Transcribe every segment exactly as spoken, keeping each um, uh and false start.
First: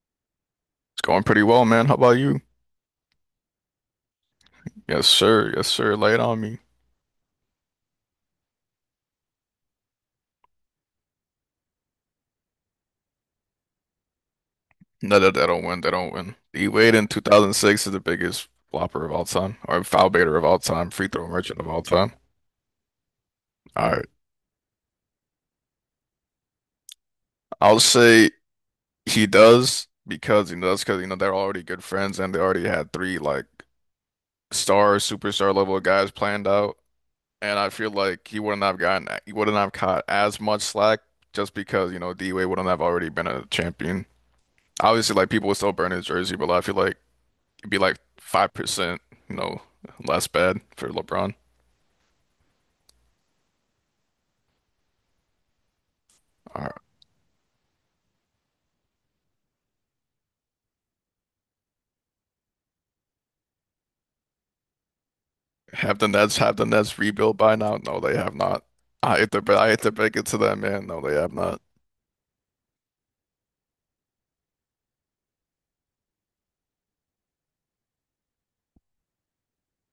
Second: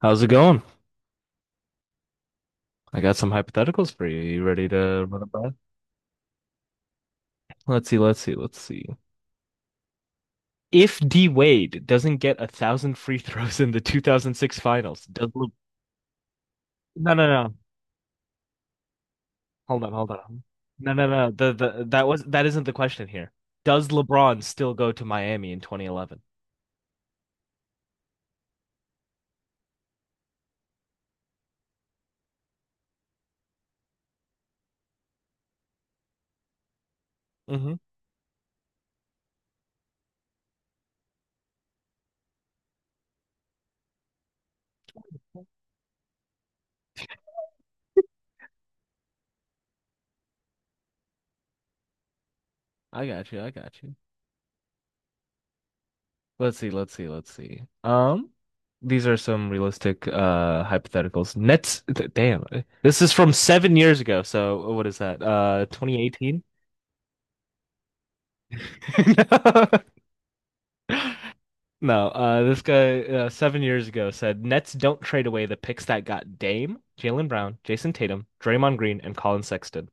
How's it going? It's going pretty well, man. How about you? I got some hypotheticals for you. You ready to Yes, run it by? sir. Yes, sir. Lay it on me. Let's see, let's see, let's see. If D Wade doesn't get a thousand free throws in the two thousand six finals, No, does that they Le don't win. They don't win. D Wade in no, no, no. twenty oh six is the biggest flopper of all time, or Hold on, hold foul baiter on. of all time, No, no, free throw no. The, merchant of all the that time. was that isn't the question here. Does All right. LeBron still go to Miami in twenty eleven? I'll say he does because he does because you know they're already good friends, and they already had three like star, superstar level guys planned out. And I Mm-hmm. feel like he wouldn't have gotten he wouldn't have caught as much slack just because, you know, D Wade wouldn't have already been a champion. Obviously, like people would still burn his jersey, but I feel like it'd be like five percent, you know, less bad for LeBron. I got you. I got you. Let's All see, right. let's see, let's see. Um, these are some realistic uh hypotheticals. Nets, th- damn. This is from seven years ago, so what is that? Uh, Have the Nets twenty eighteen? have the Nets rebuilt by now? No, they have not. I hate to I hate to break it to them, man. No, they have not. no, uh, This guy, uh, seven years ago, said Nets don't trade away the picks that got Dame, Jalen Brown, Jason Tatum, Draymond Green, and Colin Sexton.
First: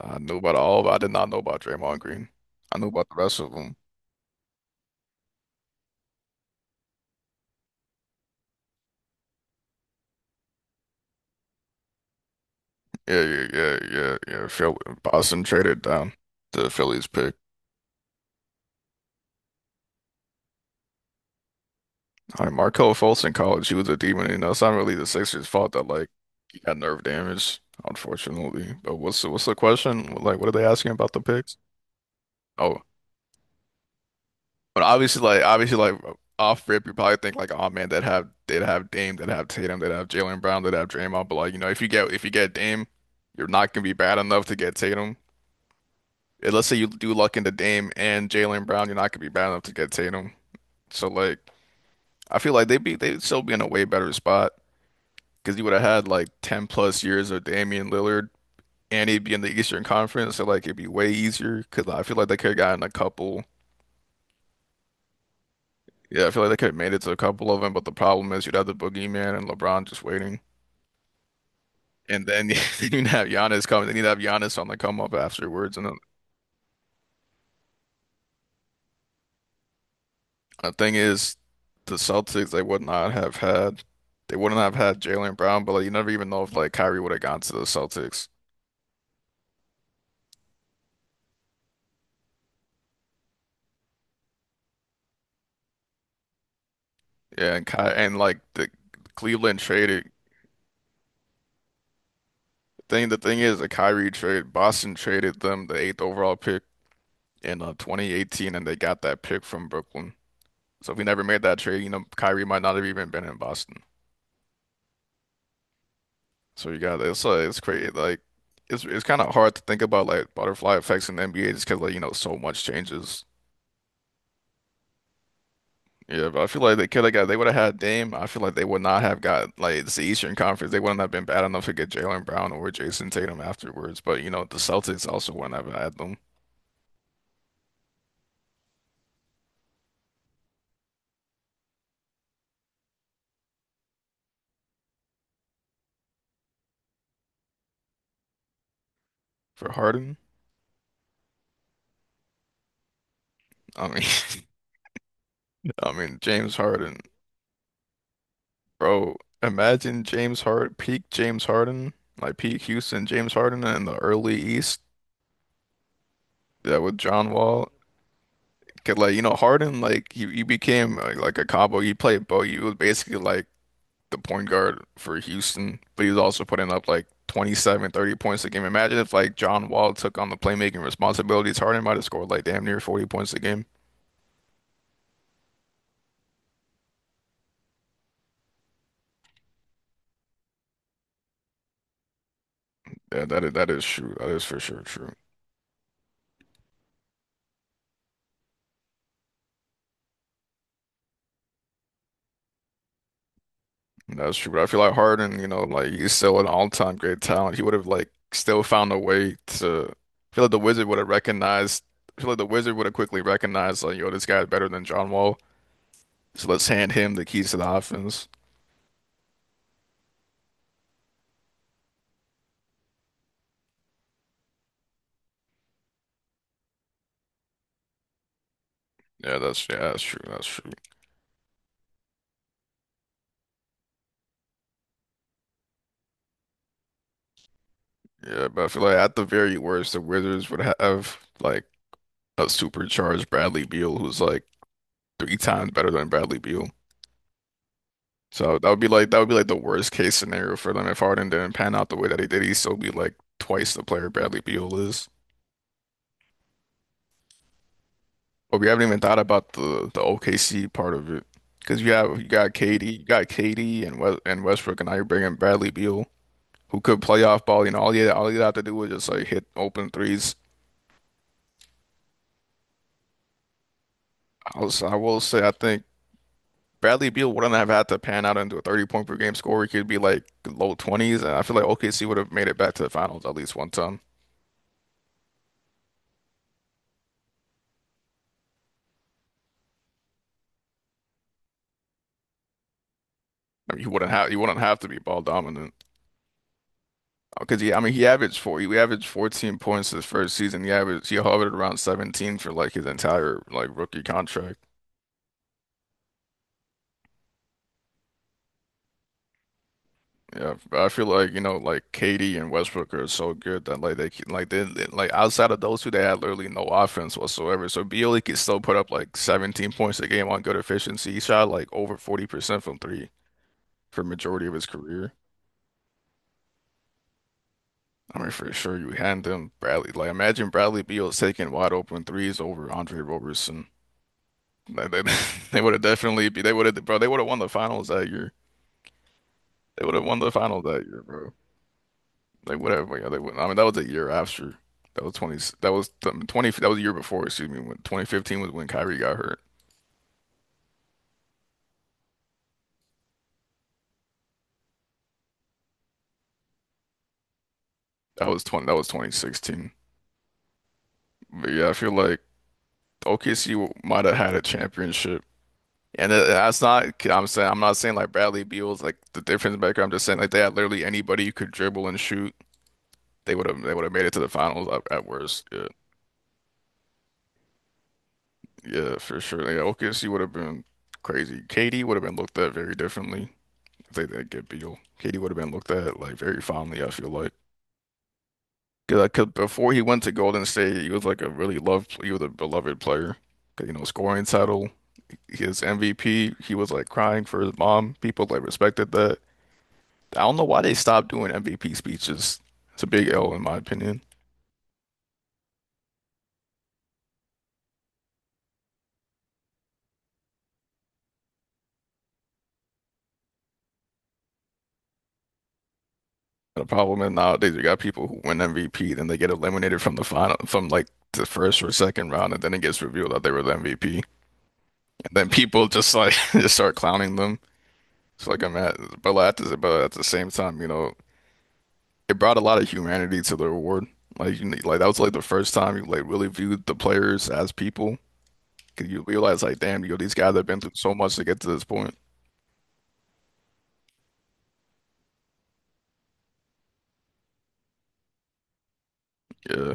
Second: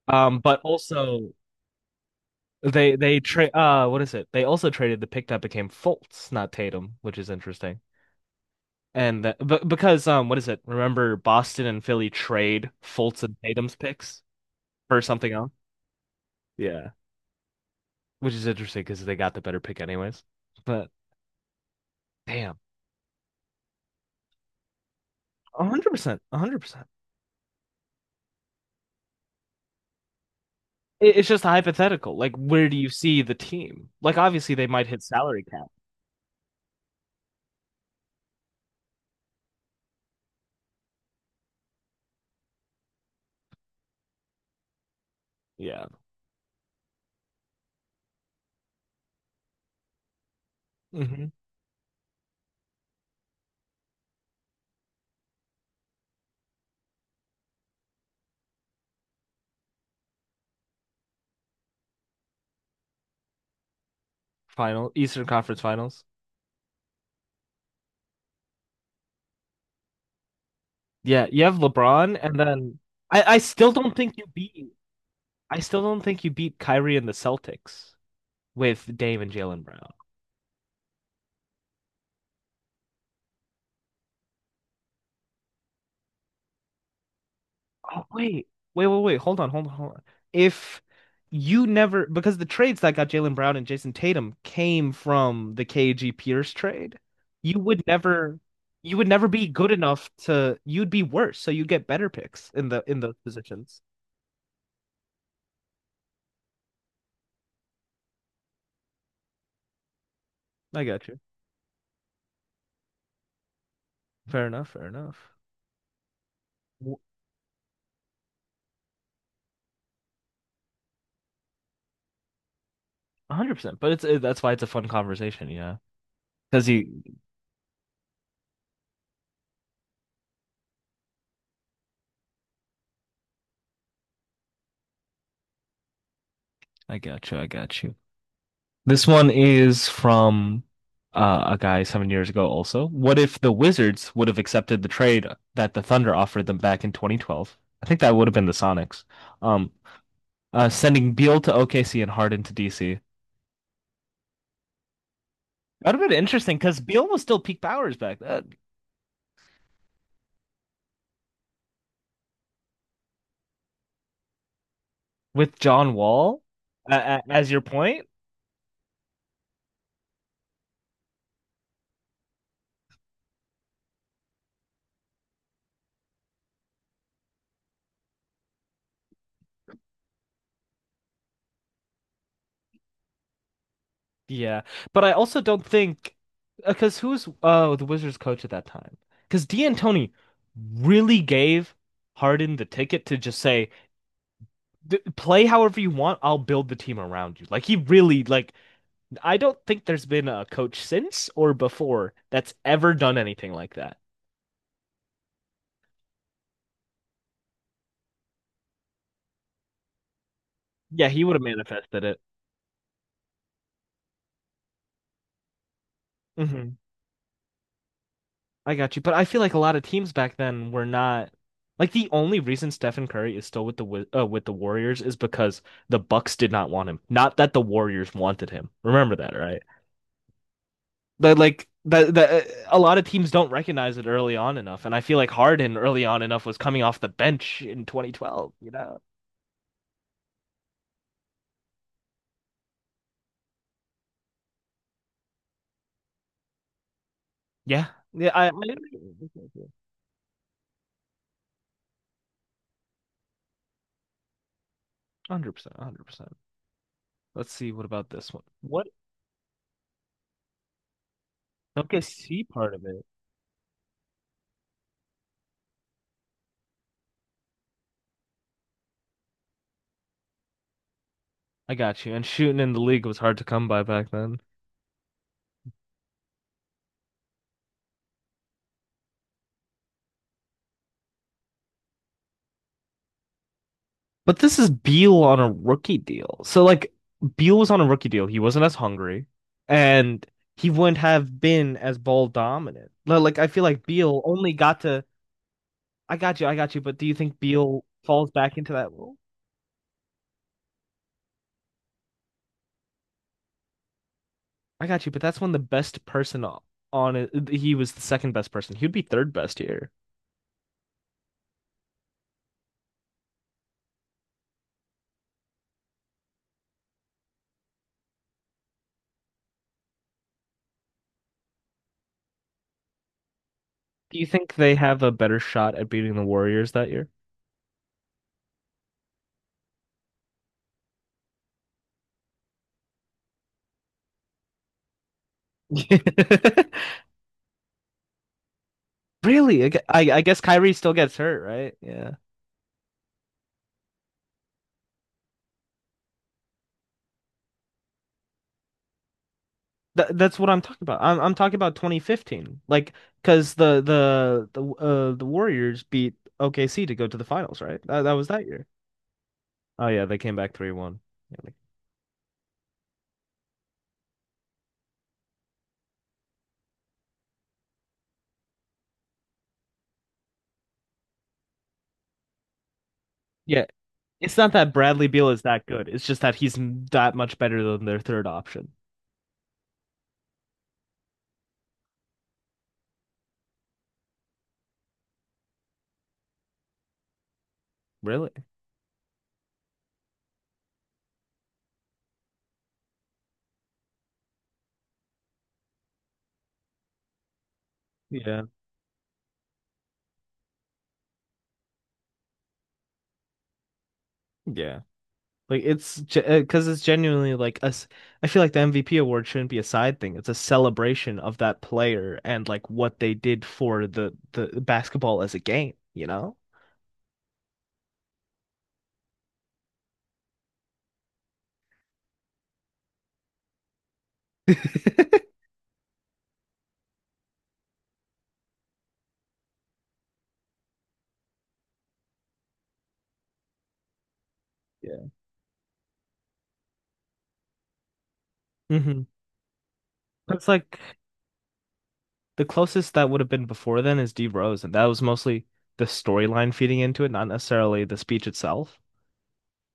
I knew Um, about But all, but I did not also, know about Draymond Green. I knew they about the they rest of trade, them. uh what is it? They also traded the pick that became Fultz, not Tatum, which is interesting. And that, but because um what is it? Remember Boston and Philly trade Fultz Yeah, and yeah, Tatum's yeah, yeah, picks yeah. Phil, for something Boston else? traded down the Yeah, Phillies pick. which is interesting because they got the better pick anyways. But All right, damn. Markelle Fultz in college, he was a demon. You know, it's not really the Sixers' fault that like one hundred percent, he got one hundred percent. nerve damage, unfortunately. But what's the, what's the question? Like, what are they asking about the It's just a picks? hypothetical. Like, where do Oh, you see the team? Like, obviously, they but might hit obviously, like salary cap. obviously, like off rip, you probably think like, oh man, they'd have they'd have Dame, they'd have Tatum, they'd have Jaylen Brown, they'd have Draymond. But like you know, if you get if you get Dame, you're not gonna be bad enough to get Tatum. Yeah. And let's say you do luck into Dame and Jaylen Brown, you're not gonna be bad enough to get Tatum. So Hmm. like, I feel like they'd be they'd still be in a way better spot because you would have had like ten plus years of Damian Lillard, and he'd be in the Eastern Conference, so like it'd be way easier. Because I feel like they could have gotten a couple. Final Eastern Conference Finals. Yeah, I feel like they could have made it to a couple of them, but the problem is you'd have the boogeyman and LeBron just waiting. Yeah, you have LeBron, And and then then they need to have I, I Giannis still coming. don't They need to think have you Giannis on beat. the come up I afterwards. still And the, don't think you beat Kyrie and the Celtics with Dame and Jalen Brown. the thing is, the Celtics, they would not have had, they wouldn't have had Jaylen Brown, but like, you never even know if like Kyrie would have gone to the Oh Celtics. wait, wait, wait, wait. Hold on, hold on, hold on. If you never, because the trades that got Jalen Brown and Jason Tatum came from the K G Pierce trade, Yeah, you and Ky would and never, like the you would never be Cleveland good enough traded. to. You'd be worse, so you get better picks in the in Thing those the thing is, the positions. Kyrie trade, Boston traded them the eighth overall pick in uh, twenty eighteen, and they got that pick from Brooklyn. I So if we got you. never made that trade, you know, Kyrie might not have even been in Boston. Fair enough. Fair enough. So you One got it's uh, it's crazy. Like it's it's kind of hard to think about like butterfly effects in the N B A just because like you know so much changes. hundred percent. But it's it, that's why it's a fun conversation. Yeah, Yeah, but I feel Because like they you, could have got they would have had Dame. I feel like they would not have got like it's the Eastern Conference. They wouldn't have been bad enough to get Jalen Brown or Jason Tatum afterwards. But you know the Celtics also wouldn't have had them I got you. I got you. This one is from uh, a guy seven years ago also. What if the Wizards would have accepted the trade that the Thunder offered them back in twenty twelve? I think that would have been the Sonics. Um, for Harden. Uh, sending Beal to O K C and Harden to D C. I mean, I That would have been mean interesting James because Harden, Beal was still peak powers back then. bro. Imagine James Harden, peak James Harden, like peak Houston James Harden in the early East. With John Wall, Yeah, with uh, John as your Wall. point. Cause like you know Harden like he, he became like, like a combo. He played Bo. He was basically like the point guard for Houston, but he was also putting up like twenty-seven, thirty points a game. Imagine if like John Wall took on the playmaking responsibilities. Harden might have scored like damn near forty points a game. Yeah, but I also don't think, because who's, uh, the Wizards coach at that time? Because D'Antoni really gave Harden the ticket to Yeah, just that is say, that is true. That is for sure d true. play however you want. I'll build the team around you. Like he really like I don't think there's been a coach since or before that's ever done anything like that. That's true. But I feel like Harden, you know, like he's still an all-time great talent. He would have like still found a way to I feel like the Wizard would Yeah, have he would have recognized manifested it. I feel like the Wizard would have quickly recognized like, yo, this guy's better than John Wall. So let's Hmm. hand him the keys to the offense. I got you. But I feel like a lot of teams back then were not, like, the only reason Stephen Curry is still with the Wi- uh, with the Warriors is because the Bucks did not want him. Not that the Warriors wanted him. Remember that, Yeah, right? that's yeah, that's true. That's true. But like that that a lot of teams don't recognize it early on enough, and I feel like Harden early on enough was coming off the bench in Yeah, twenty twelve. but I You feel like know? at the very worst, the Wizards would have like a supercharged Bradley Beal who's like three times better than Bradley Beal. Yeah, yeah. I, I So that would be like that would be like the one hundred percent, worst case scenario for them if Harden didn't pan out the way that he did. He'd still be like twice the player Bradley Beal is. one hundred percent. Let's see. What about this one? But we What haven't even thought about the the O K C part of it because you have you O K C got part of K D, you it? got K D and West, and Westbrook, and now you're bringing Bradley Beal, who could play off ball. You know, all you all you have to do is just like hit open threes. I got you. And shooting in the league was hard to come by back then. I was, I will say, I think Bradley Beal wouldn't have had to pan out into a thirty point per game score. He could be like low twenties, and I feel like O K C would have made it back to the finals at least one time. But this is Beal on a rookie deal. So like Beal was on a rookie deal. He wasn't as hungry, and he wouldn't have been as ball dominant. Like I feel I mean, like he wouldn't Beal have he only wouldn't have got to be to ball dominant I got you, I got you. But do you think because he. I Beal mean, he falls averaged back four. into He that averaged role? fourteen points his first season. He averaged he hovered around seventeen for like his entire like rookie contract. I got you, but that's when the best person o- on it, he was the second best person. He'd be third best here. Yeah, I feel like, you know, like Katie and Westbrook are so good that like they can- like they they- like outside of those two they had literally no offense whatsoever. So Beal could still put up like seventeen points a game on good efficiency. He shot like over forty percent from three for Do you majority of think his they have a career. better shot at beating the Warriors that year? I mean, for sure you hand him Bradley. Like imagine Bradley Beal taking wide open threes over Andre Roberson. Like, they they would have definitely be they would have bro they would have won the finals that year. Really? I, gu- They would I have won I the guess finals Kyrie that still year, gets bro. hurt, right? Yeah. Like whatever, yeah, they wouldn't. I mean, that was a year after. That was twenty. That was um, twenty. That was a year before. Excuse me. When twenty fifteen was when Kyrie got hurt. Th That's what I'm talking about. I'm I'm talking about twenty fifteen. Like, because the the the uh the Warriors beat O K C to go to the finals, right? That, that was That that was year. 20. That was twenty sixteen. Oh yeah, they came back three one. Yeah, But like- yeah, I feel like O K C might have had a championship. And it- that's not. I'm saying. I'm not saying like Bradley Beal's like the difference maker. I'm just saying like they had literally anybody who could dribble and shoot. They would have. yeah. They would have made it to the It's not finals that at, at Bradley Beal is worst. that Yeah, good. It's just that he's that much better than their third option. yeah, for sure. Yeah, O K C would have been crazy. K D would have been looked at very differently. I think that good Beal. K D would have been looked at like very fondly, I feel like. Really? Because before he went to Golden State, he was like a really loved, he was a beloved player. 'Cause, you know, scoring title, his M V P, he was like crying for his mom. People like Yeah. respected that. I don't know why they stopped doing M V P speeches. It's a big L in my opinion. Yeah. Like it's because it's genuinely like us. I feel like the M V P award shouldn't be a side thing. It's a celebration of that player and like what they did for the the basketball as a game, you know? The problem is nowadays you got people who win M V P, then they get eliminated from the final, from like the first or second round, and then it gets revealed that they were the M V P. And then people just like just start clowning them. So like I'm at, but like, at the, but at the same time, you know, it brought a lot of humanity to the reward. Like you, like that was Yeah. like the first time you like really viewed the players as people. 'Cause Mm-hmm. you realize like, damn, yo, these guys have It's been through like so much to get to this point. the closest that would have been before then is D Rose, and that was mostly the storyline feeding into it, not necessarily the speech itself. Yeah.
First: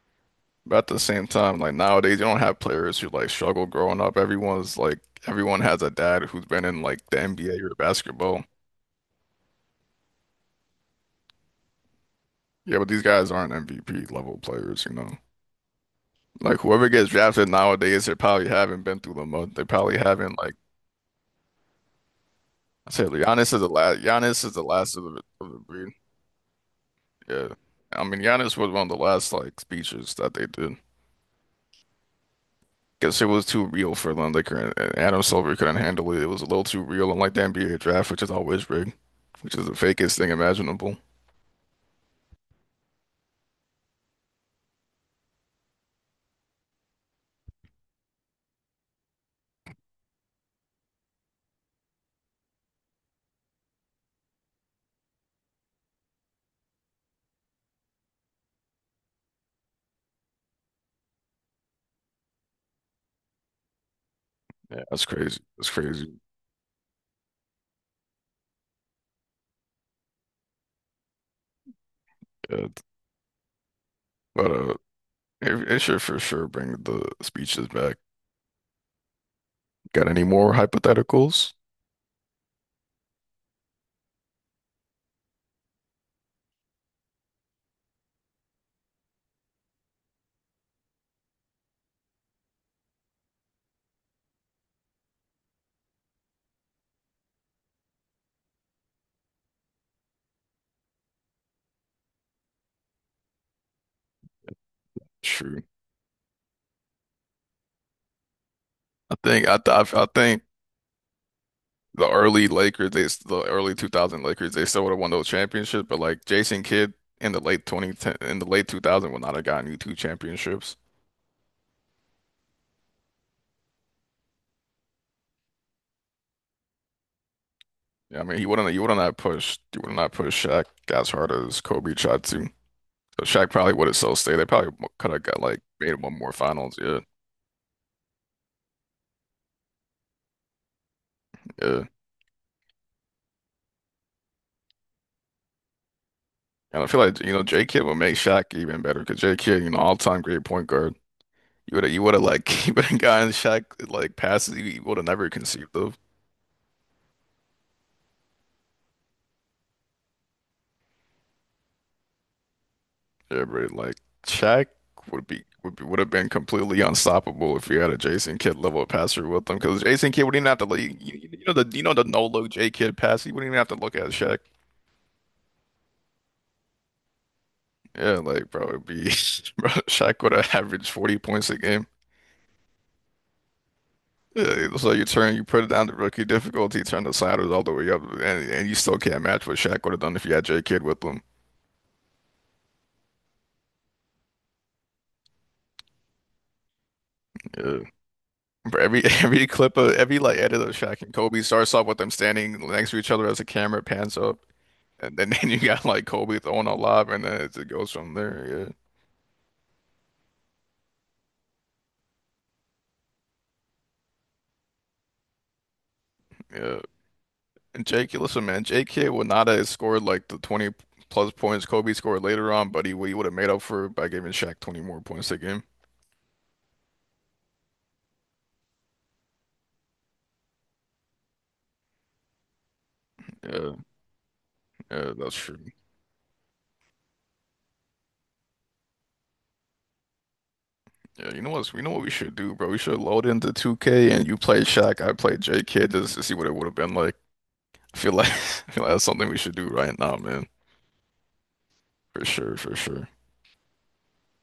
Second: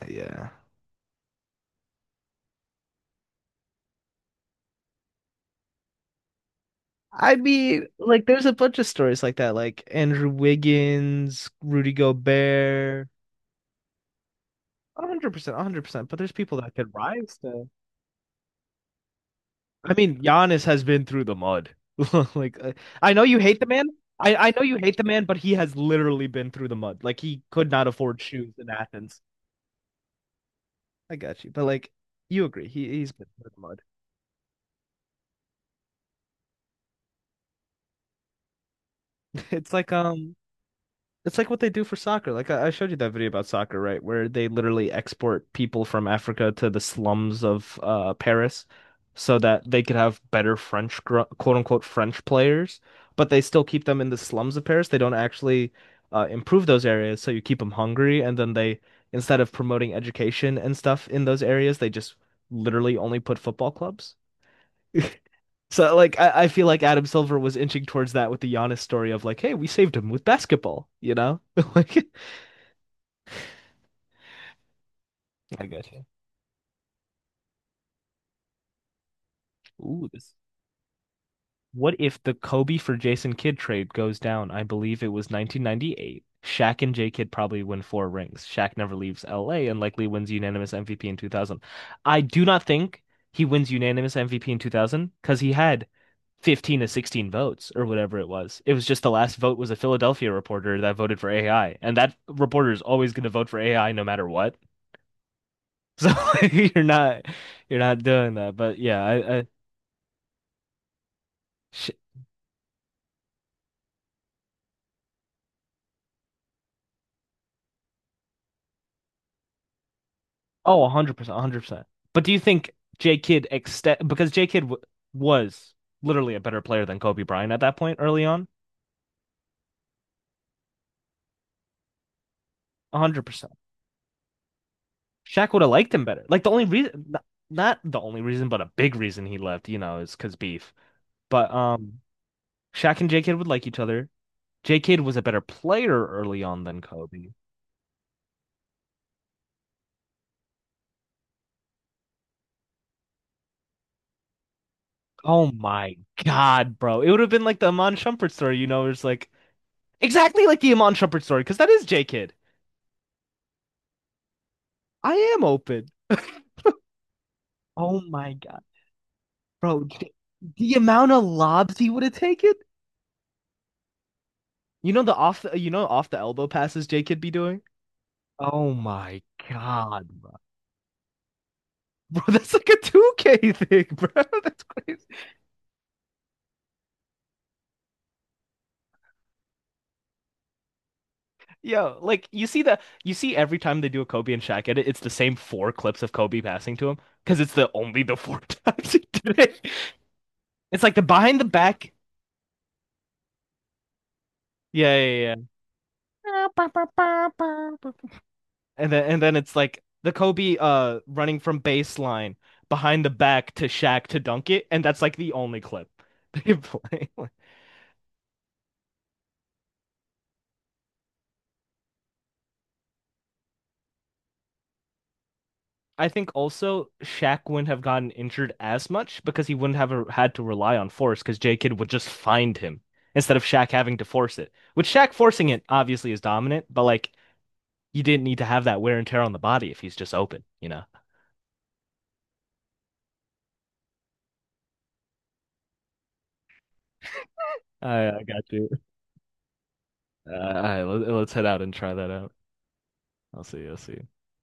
Uh, Yeah. But at the same time, like nowadays, you don't have players who like struggle growing up. Everyone's like, everyone has a dad who's been in like the I N B A or mean, like, basketball. there's a bunch of stories like that, like Andrew Wiggins, Rudy Yeah, but these Gobert. guys aren't M V P level players, you know. one hundred percent, one hundred percent. But there's people Like that whoever could gets rise drafted to. nowadays, they probably haven't been through the mud. They I probably mean, haven't like Giannis has been through the mud. Like, uh, I said I know you Giannis hate is the the man. last. I, Giannis I is know the you hate last the of the man, but he of the has breed. literally been through the mud. Like, he Yeah, could not I afford mean shoes Giannis in was one of the Athens. last like speeches that they did I got you. But, like, you agree. He, he's because it been was through the too mud. real for them. They couldn't. Adam Silver couldn't handle it. It was a little too real, unlike the N B A draft, which is always rigged, which is It's the like, fakest thing um, imaginable. It's like what they do for soccer. Like I I showed you that video about soccer, right? Where they literally export people from Africa to the slums of uh Paris so that they could have better French, gr- quote unquote French players, but they still keep them in the slums of Paris. They don't actually uh, improve those areas, so you keep them hungry, and then they, instead of promoting education and stuff in those areas, they just literally only put football clubs. Yeah, that's crazy. That's So crazy. like I, I feel like Adam Silver was inching towards that with the Giannis story of like, hey, we saved him with basketball, you know? Like Yeah. But uh, I it, it got should you. for sure bring the speeches back. Got Ooh, any this. more hypotheticals? What if the Kobe for Jason Kidd trade goes down? I believe it was nineteen ninety-eight. Shaq and J Kidd probably win four rings. Shaq never leaves L A and likely wins unanimous M V P in two thousand. I do not think he wins unanimous M V P in two thousand because he had fifteen to sixteen votes or whatever it was. It was just the last vote was a Philadelphia reporter that voted for A I, and that reporter is always going to vote for A I no matter what. Sure. So you're not you're not doing that. But yeah, I I, I think I I, I think sh the early Lakers, they the early two thousand Lakers, they still would have won those championships, but like Jason Kidd in the late two thousand ten in the late two thousands would not have gotten you two championships. oh, one hundred percent, one hundred percent. But do you think J Kidd extend, because J Kidd w was literally a better player than Kobe Bryant at that point Yeah, I early mean, he on? wouldn't He wouldn't have pushed He would not push Shaq as hard as Kobe tried to. So Shaq one hundred percent. probably would have still stayed. They probably could have got Shaq like would have liked made him one better. more Like the only finals. Yeah, reason not, not the only reason, but a big reason he left, you know, is because beef. But yeah. um Shaq and J Kidd would like each other. J Kidd was a better player early on than And I feel like Kobe. you know J Kidd would make Shaq even better because J Kidd, you know, all time great point guard. You would have you would have like you would have gotten Shaq like passes you would have never Oh conceived my of. God, bro. It would have been like the Amon Shumpert story, you know, it's like exactly like the Amon Shumpert story, because that is J Kidd. Everybody like Shaq I would am be would be, open. would have been completely unstoppable if he had a Oh my Jason Kidd God, level passer with him because bro. Jason Kidd wouldn't even have to The like you, amount of you know the lobs you he know would the have no look taken. J Kidd pass. He wouldn't even have to look at Shaq. You know the off the, you know off the elbow passes J Kidd be doing? Yeah, like bro, Oh it'd be my bro, God, Shaq would bro. have averaged forty points a game. Bro, that's like a two K thing, bro. That's Yeah, so you crazy. turn you put it down to rookie difficulty, turn the sliders all the way up, and, and you still can't match what Shaq would have done if you had J Kidd with him. Yo, like you see the you see every time they do a Kobe and Shaq edit, it's the same four clips of Kobe passing to him because it's the Yeah. only the four Bro, times he every did every it. clip of every like edit of It's like the Shaq and behind Kobe the starts off back. with them standing next to each other as the camera pans up. Yeah, And then, yeah, yeah, then you got like Kobe throwing a lob, and then it, it goes yeah. from there. And then, and then it's like the Kobe, uh running from baseline behind the back to Shaq to dunk it, and that's like the only clip they Yeah, yeah. play. And J K listen, man, J K would not have scored like the twenty plus points Kobe scored later on, but he, he would have made up for it by giving Shaq twenty more points a game. I think also Shaq wouldn't have gotten injured as much because he wouldn't have a, had to rely on force because J Kidd would just find him instead of Shaq Yeah, having to force it. With Shaq yeah, that's forcing true. it, obviously is dominant, but like you didn't need to have that wear and tear on the body if he's just open, you know. Yeah, you know what's, you know what we should do, bro? We should load into two K and you play Shaq, I play J K just to see what it would have been like. I I, feel I like got you. I feel like that's something we should do right now, Uh, man. All right, let, let's head out and try that For out. sure, for sure. I'll see you. I'll see you.